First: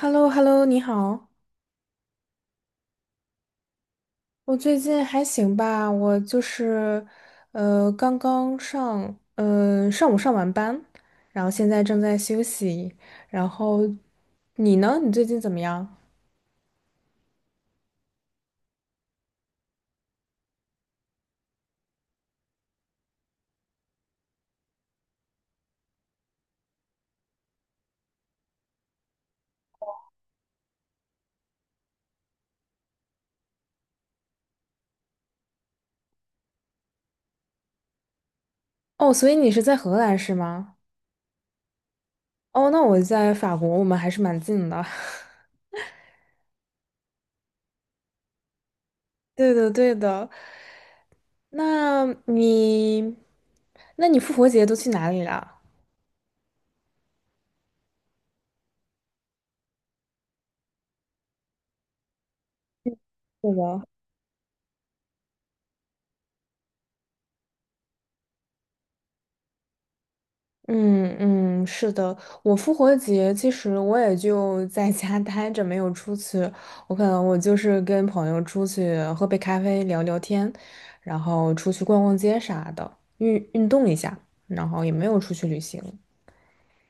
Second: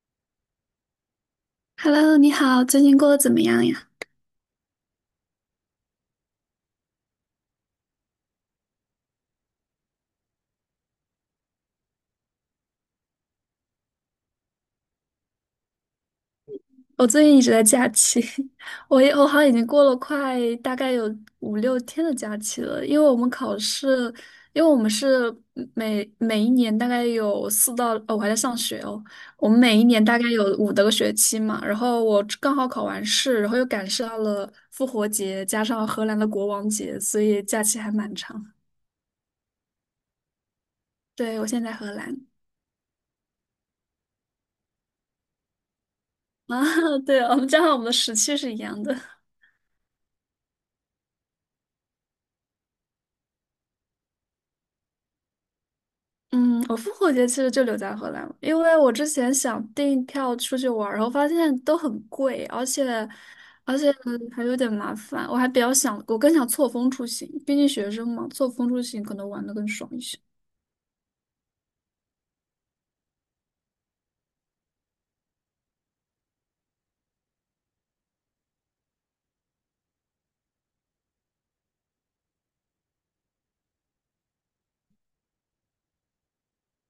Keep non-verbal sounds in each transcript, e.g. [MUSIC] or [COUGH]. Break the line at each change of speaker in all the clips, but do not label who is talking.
h e l l o h e l l o 你好。
Hello，你好，最近过得怎么样呀？
我最近还行吧，我就是，刚刚上，呃，上午上完班，然后现在正在休息。然后你呢？你最近怎么样？
我最近一直在假期，[LAUGHS] 我好像已经过了快大概有5、6天的假期了，因为我们考试，因为我们是每一年大概有哦，我还在上学哦，我们每一年大概有五的个学期嘛，然后我刚好考完试，然后又赶上了复活节，加上荷兰的国王节，所以假期还蛮长。
哦，所以你是在荷兰是吗？
对，我现在在荷兰
哦，那我在法国，我们还是蛮近的。
[LAUGHS] 啊，对，我们加上我们的时区是一样的。
[LAUGHS] 对的，对的。那你，那你复活节都去哪里了？
嗯，我复活节其实就留在荷兰了，因为我之前想订票出去玩儿然后发现都很贵，而且
对
而
的。
且嗯还有点麻烦。我还比较想，我更想错峰出行，毕竟学生嘛，错峰出行可能玩的更爽一些。
嗯嗯，是的，我复活节其实我也就在家待着，没有出去。我可能我就是跟朋友出去喝杯咖啡聊聊天，然后出去逛逛街啥的，运动一下，然后也没有出去旅行。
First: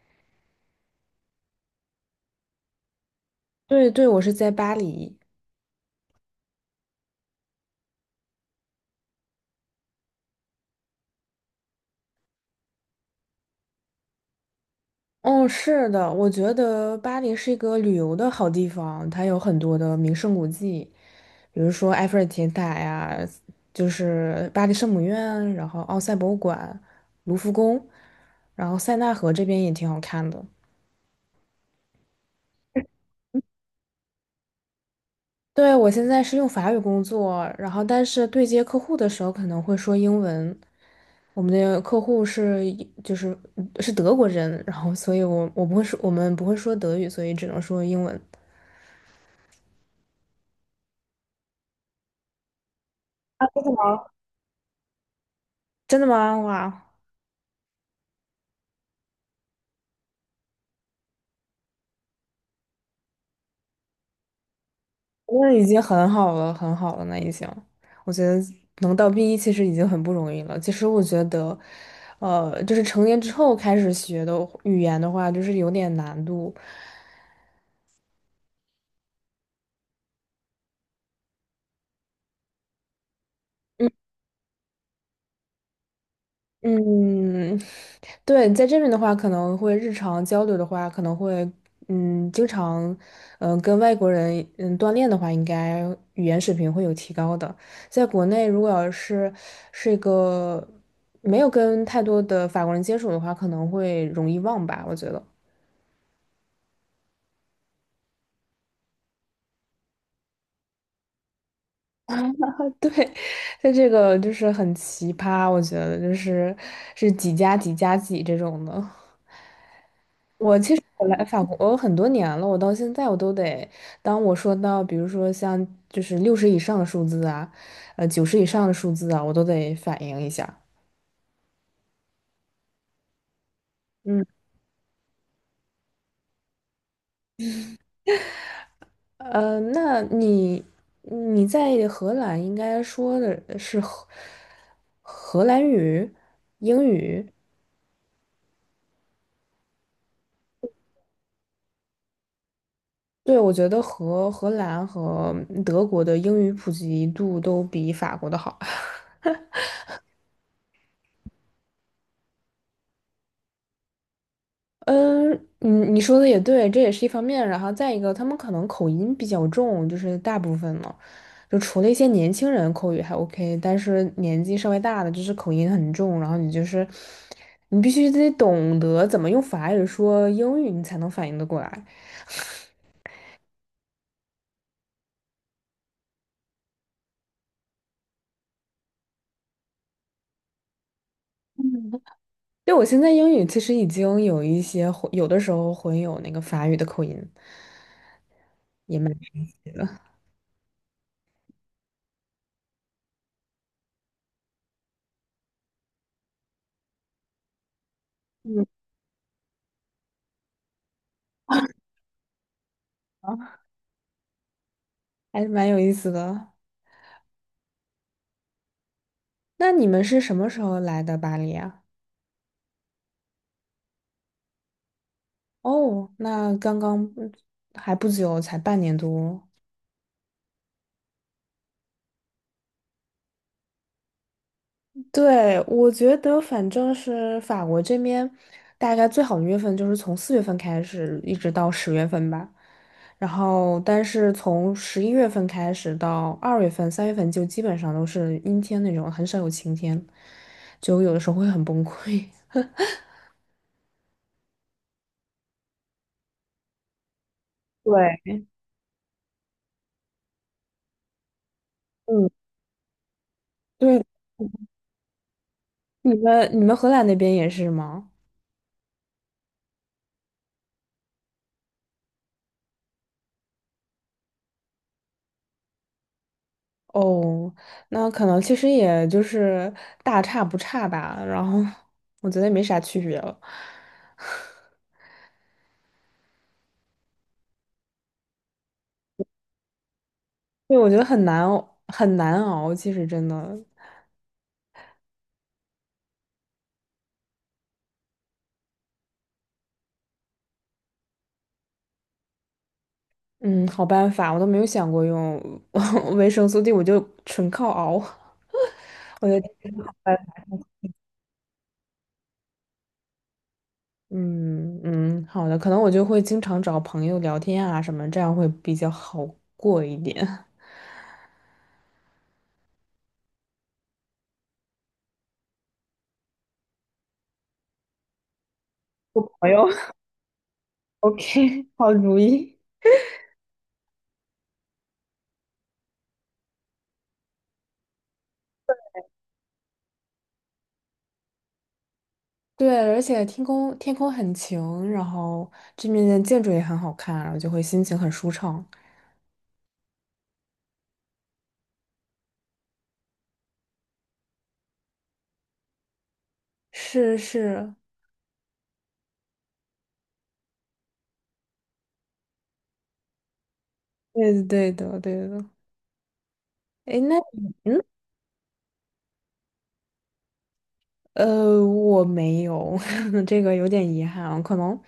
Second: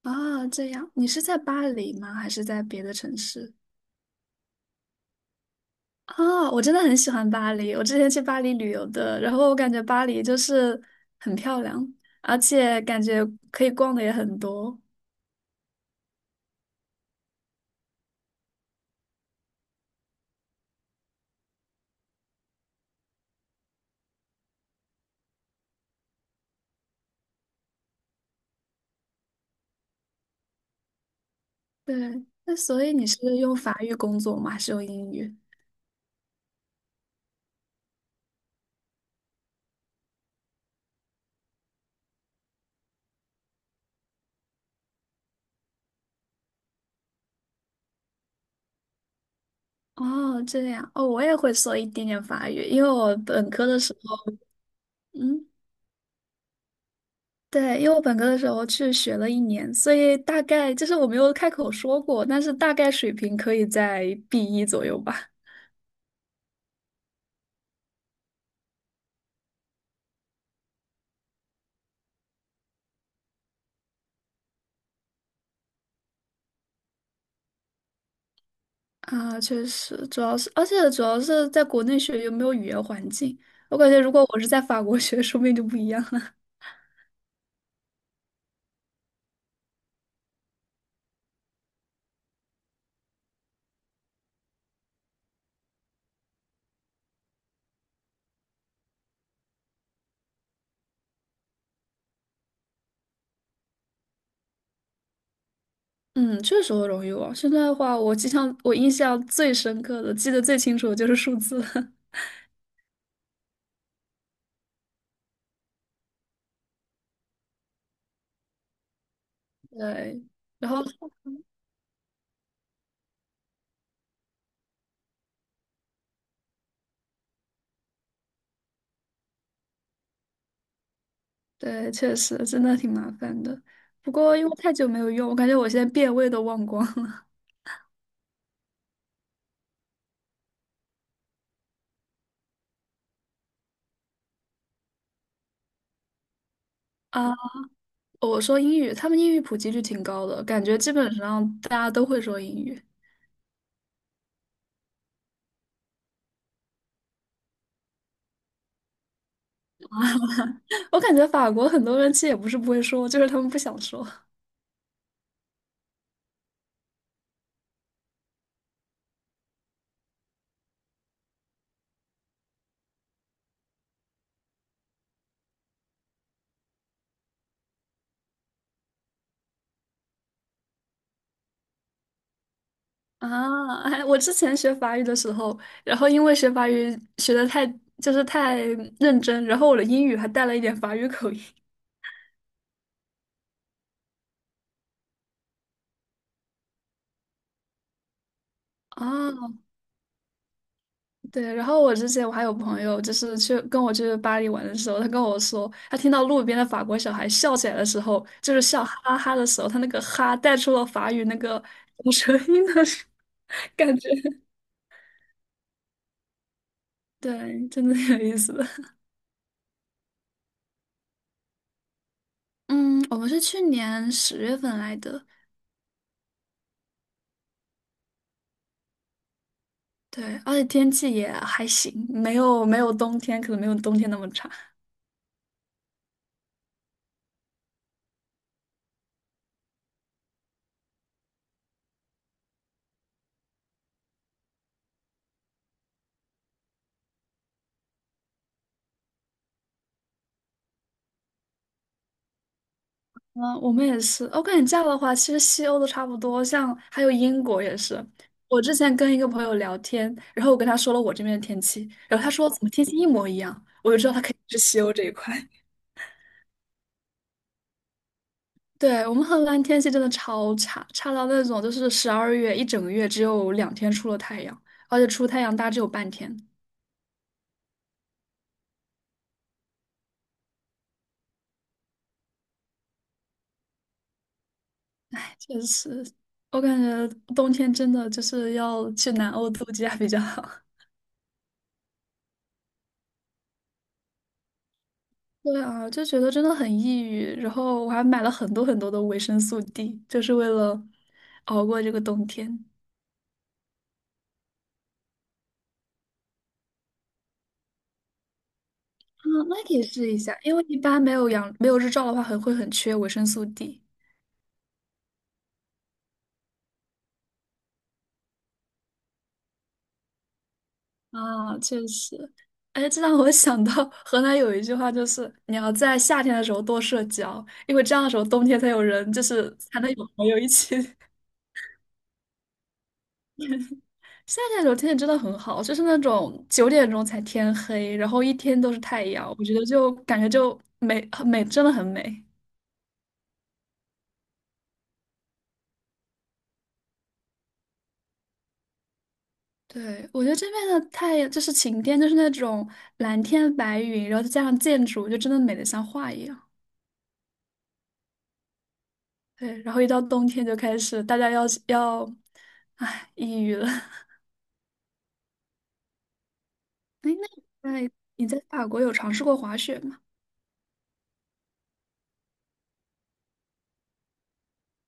啊，这样，你是在巴黎吗？还是在别的城市？
对对，我是在巴黎。
啊，我真的很喜欢巴黎，我之前去巴黎旅游的，然后我感觉巴黎就是很漂亮，而且感觉可以逛的也很多。
哦，是的，我觉得巴黎是一个旅游的好地方，它有很多的名胜古迹，比如说埃菲尔铁塔呀，就是巴黎圣母院，然后奥赛博物馆、卢浮宫，然后塞纳河这边也挺好看的。
对，那所以你是用法语工作吗？还是用英语？
对，我现在是用法语工作，然后但是对接客户的时候可能会说英文。我们的客户就是是德国人，然后所以我们不会说德语，所以只能说英文。
哦，这样哦，我也会说一点点法语，因为我本科的时候，嗯，
真的吗？哇！
对，因为我本科的时候去学了一年，所以大概就是我没有开口说过，但是大概水平可以在 B1 左右吧。
那已经很好了，很好了，那已经，我觉得能到 B1其实已经很不容易了。其实我觉得，就是成年之后开始学的语言的话，就是有点难度。
啊，确实，主要是，而且主要是在国内学有没有语言环境，我
嗯，
感觉如果我是在法国学，说不定就不一样了。
嗯对，你在这边的话，可能会日常交流的话，可能会，经常，跟外国人，锻炼的话，应该语言水平会有提高的。在国内，如果要是是一个没有跟太多的法国人接触的话，可能会容易忘吧，我觉得。
嗯，确实会容易忘。现在的话，我经常我印象最深刻的、记得最清楚的就是数字了
[LAUGHS] 对，在这个就是很奇葩，我觉得就是是几加几加几这种的。
对，然后
我来法国我很多年了，我到现在我都得，当我说到比如说像就是60以上的数字啊，90以上的数字啊，我都得反应一下。
对，确实真的挺麻烦的。不
嗯，
过因为太久没有用，我感觉我现在变味都忘光了
那你在荷兰应该说的是荷兰语、英
[LAUGHS]
语，
啊。我说英语，他们英语普及率挺高的，感觉基本上大家都会说英语。
对，我觉得荷兰和德国的英语普及度都比法国的好。
[LAUGHS] 我感觉法国很多人其实也不是不会说，就是他们不想说
嗯，你说的也对，这也是一方面。然后再一个，他们可能口音比较重，就是大部分呢，就除了一些年轻人口语还 OK,但是年纪稍微大的，就是口音很重。然后你就是，你必须得懂得怎么用法语说英语，你才能反应得过来。
啊。哎，我之前学法语的时候，然后因为学法语学的太就是太认真，然后我的英语还带了一点法语口音
对，我现在英语其实已经有一些混有的时候混有那个法语的口音，也
啊。
蛮
对，然后我之前我还有朋友，就是去跟我去巴黎玩的时候，他跟我说，他听到路边的法国小孩笑起来的时候，就是笑哈哈的时候，他那个哈带出了法语那个吐舌音的声
[LAUGHS]，
感觉，
还是蛮有意思的。
对，真的挺有意思的。
那你们是什么时候来的巴黎啊？
嗯，我们是去年10月份来的，
哦，那刚刚还不久，才半年多。
对，而且天气也还行，没有冬天，可能没有冬天那么差。
对，我觉得反正是法国这边，大概最好的月份就是从4月份开始，一直到10月份吧。然后，但是从11月份开始到2月份、3月份就基本上都是阴天那种，很少有晴天，就有的时候会很崩溃。
嗯，我们也是。我感觉这样的话，其实西欧都差不多，像还有英国也是。
[LAUGHS] 对，
我之前跟一个朋友聊天，然后我跟他说了我这边的天气，然后
嗯，
他说怎么天气一模一样，我就
对，
知道他肯定是西欧这一块。[LAUGHS]
你们荷兰那边也是吗？
对，我们荷兰天气真的超差，差到那种就是12月一整个月只有2天出了太阳，而且出太阳大概只有半天。
哦，那可能其实也就是大差不差吧，然后我觉得也没啥区别了。[LAUGHS]
确实，我感觉冬天真的就是要去南欧度假比较好。
对，我觉得很难熬，很难熬，其实真的，
对啊，就觉得真的很抑郁。然后我还买了很多很多的维生素 D，就是为了熬过这个冬天。
嗯，好办法，我都没有想过用 [LAUGHS] 维生素 D,我就纯靠熬。我
嗯，
觉
那
得，
可以试一下，因为一般没有日照的话，很会很缺维生素 D。
嗯嗯，好的，可能我就会经常找朋友聊天啊什么，这样会比较好过一点。[LAUGHS]
啊，确实。哎，这让我想到河南有一句话，就是你要在夏天的时候多社交，因为这样的时候冬天才有人，
我
就
朋
是
友
才能有朋友一起
[LAUGHS]，OK,好主意。
夏天的时候天气真的很好，就是那种9点钟才天黑，然后一天都是太阳，我觉得就感觉就美很美，真的很美。
对，而且天空很晴，然后这面的建筑也很好看，然后就会心情很舒畅。
对，我觉得这边的太阳就是晴天，就是那种蓝天白云，然后再加上建筑，就真的美得像画一样。
是是，
对，然后一到冬天就开始大家要，唉，抑郁了。[LAUGHS]
对的对的对的。哎，
哎，
那
那你
嗯
在你在法国有尝试过滑雪吗？
我没有，[LAUGHS] 这个有点遗憾啊，可能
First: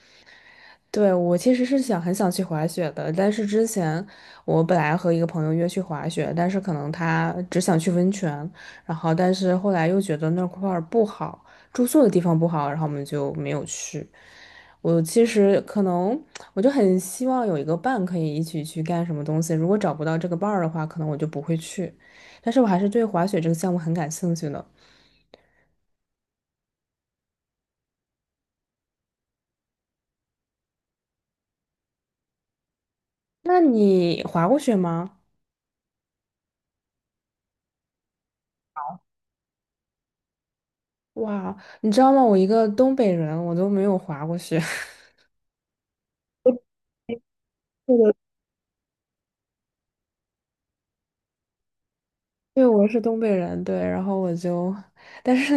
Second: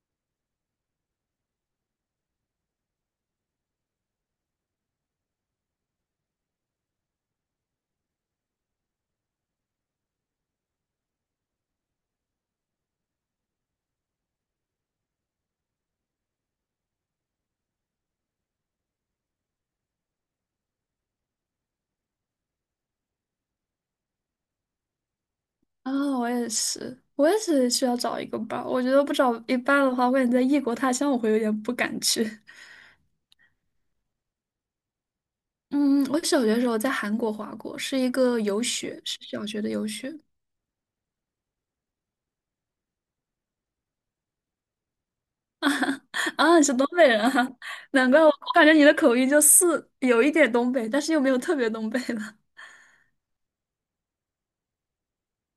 对，我其实是想很想去滑雪的，但是之前我本来和一个朋友约去滑雪，但是可能他只想去温泉，然后但是后来又觉得那块儿不好，住宿的地方不好，然后我们就没有去。我其实可能我就很希望有一个伴可以一起去干什么东西，如果找不到这个伴儿的话，可能我就不会去。但是我还是对滑雪这个项目很感兴趣的。
啊、我也是，我也是需要找一个伴儿。我觉得不找一伴的话，我感觉在异国他乡我会有点不敢去。
那你滑过雪吗？
嗯，我小学的时候在韩国滑过，是一个游学，是小学的游学。
哇，你知道吗？我一个东北人，我都没有滑过雪。[LAUGHS]
[LAUGHS] 啊，你是东北人啊，[LAUGHS] 难怪我，我感觉你的口音就是有一点东北，但是又没有特别东北的。[LAUGHS]
对，我是东北人，对，然后我就，但是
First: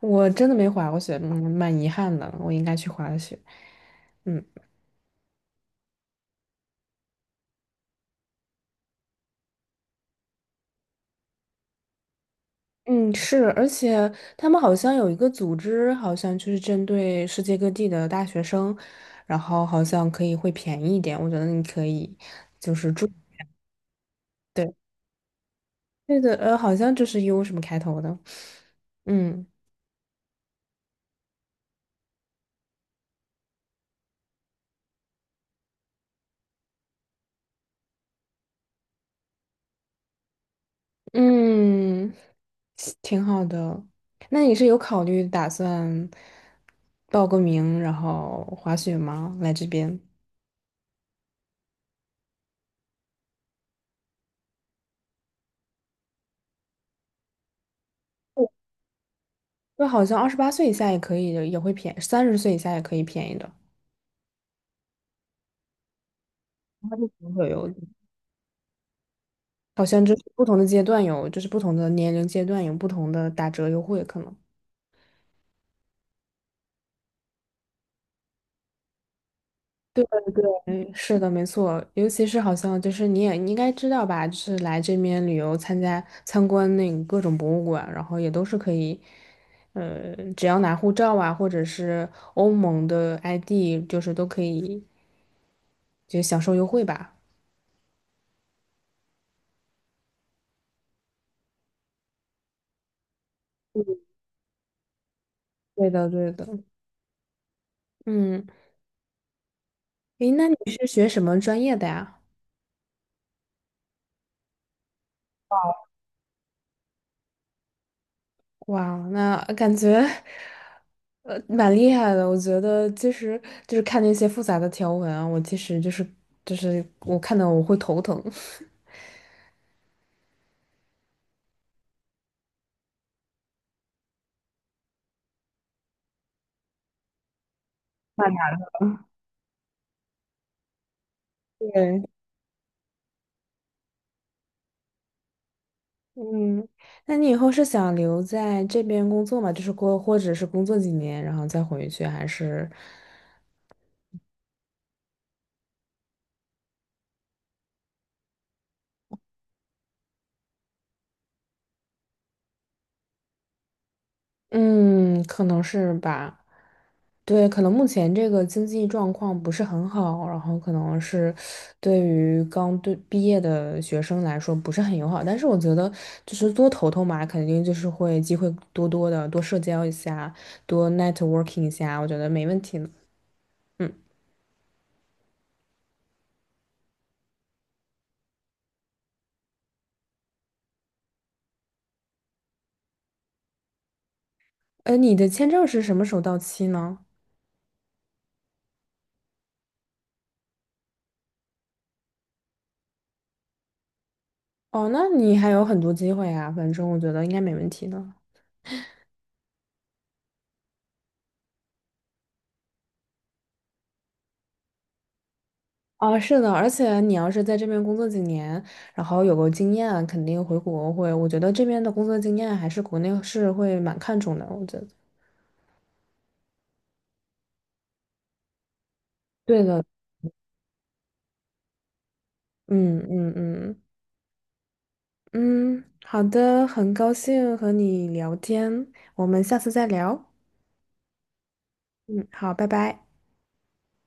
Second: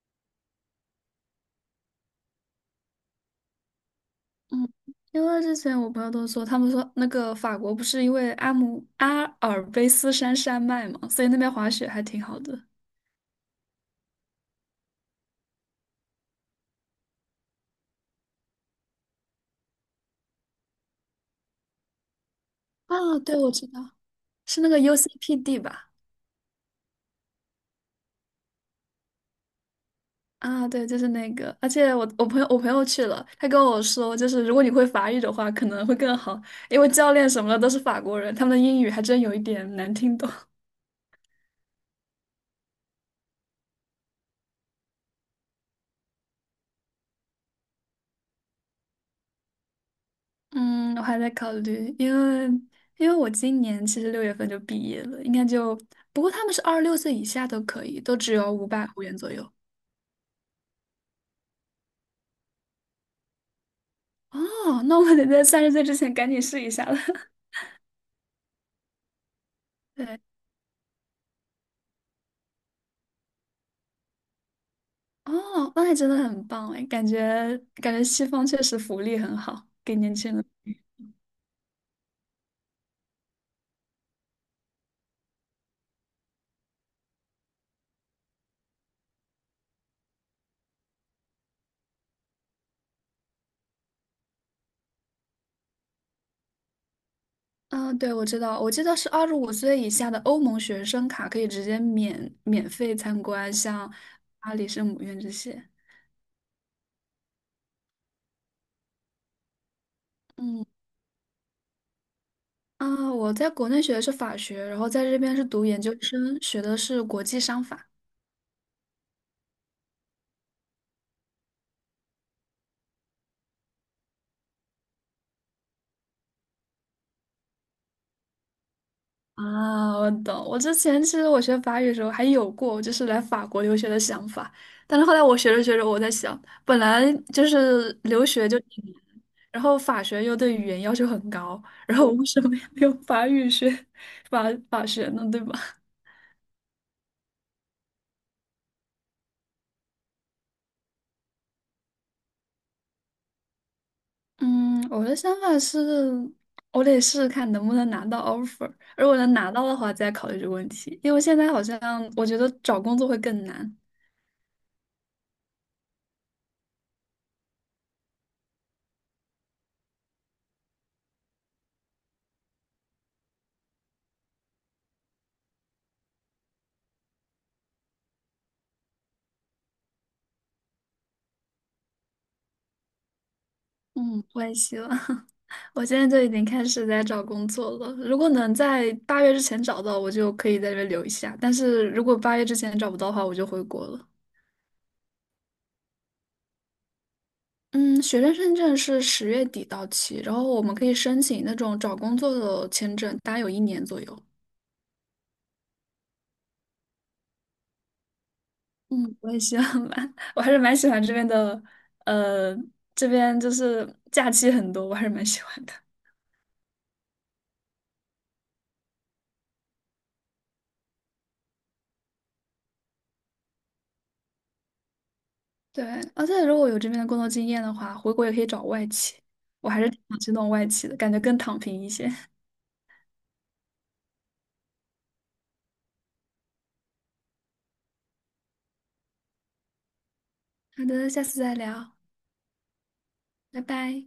我真的没滑过雪，嗯，蛮遗憾的，我应该去滑雪。嗯
嗯，因为之前我朋友都说，他们说那个法国不是因为阿尔卑斯山山脉嘛，所以那边滑雪还挺好的。
嗯，是，而且他们好像有一个组织，好像就是针对世界各地的大学生，然后好像可以会便宜一点，我觉得你可以，
啊，对，我知道，是那
对，
个 UCPD 吧？
对个，好像就是 U 什么开头的，嗯。
啊，对，就是那个，而且我朋友去了，他跟我说，就是如果你会法语的话，可能会更好，因为教练什么的都是法国人，他们的英语还真有一点难听懂。
嗯，挺好的。那你是有考虑打算报个名，然后滑雪吗？来这边，
[LAUGHS] 嗯，我还在考虑，因为我今年其实6月份就毕业了，应该就，不过他们是26岁以下都可以，都只有500欧元左右。
这好像28岁以下也可以，也会便宜，30岁以下也可以便宜的。
哦，那我得在30岁之前赶紧试一下
它
了。
是不会有，好
[LAUGHS]
像就
对，
是不同的阶段有，就是不同的年龄阶段有不同的打折优惠可能。
哦，那还真的很棒哎，感觉感觉西方确实福利很好，给
对。
年轻人。
嗯，是的，没错，尤其是好像就是你应该知道吧，就是来这边旅游参观那个各种博物馆，然后也都是可以，只要拿护照啊，或者是欧盟的 ID,就是都可以就享受优惠吧。
嗯，对，我知道，我记得是25岁以下的欧盟学生卡可以直接免费参观，像巴黎圣母院这些。
对的，对的。嗯，诶，那你
嗯，
是学什么专业的呀？
啊，我在国内学的是法学，然后在这边是读研究生，学的是国际商法。
哇，那感觉蛮厉害的。我觉得其实就是看那些复杂的条文啊，我其实就是我看到我会头疼。[LAUGHS]
啊，我懂。我之前其实我学法语的时候还有过，就是来法国留学的想法，但是后来我学着学着，我在想，本来就是留学就挺难，然后法学又对语言要求很高，然
对，
后我为什么要用法语学法法学呢？对吧？[LAUGHS]
嗯，那你以后是想留在这边工作嘛？就是过，或者是工作几年，然后再回去，还是，
嗯，我的想法是，我得试试看能不能拿到 offer，如果能拿到的话，再考虑这个问题，因为现在好像我觉得找工作会更难。
嗯，可能是吧。对，可能目前这个经济状况不是很好，然后可能是对于刚对毕业的学生来说不是很友好。但是我觉得，就是多投投嘛，肯定就是会机会多多的，多社交一下，多 networking 一下，我觉得没问题呢。嗯，
嗯，我也希望。[LAUGHS] 我现在就已经开始在找工作了。如果能在八月之前找到，我就可以在这边留一下。但是如果八月之前找不到的话，我就回国了。
你的签证是什么时候到期呢？
嗯，学生签证是10月底到期，然后我们可以申请那种找工作的签证，大概有一年左右。
哦，那你还有很多机会啊，反正我觉得应该没问题的。
嗯，我也希望吧。[LAUGHS] 我还是蛮喜欢这边的，呃，这边就是假期很多，我还是蛮喜欢的。
啊，是的，而且你要是在这边工作几年，然后有个经验啊，肯定回国会，我觉得这边的工作经验还是国内是会蛮看重的，我觉得。
对，而且如果有这边的工作经验的话，回国也可以找外企。
对
我还
的，
是挺想去弄外企的，感觉更躺平一些。
嗯嗯嗯嗯，好的，很高兴和你聊天，我们下次再聊。
好的，下次再聊，
嗯，好，拜拜。
拜拜。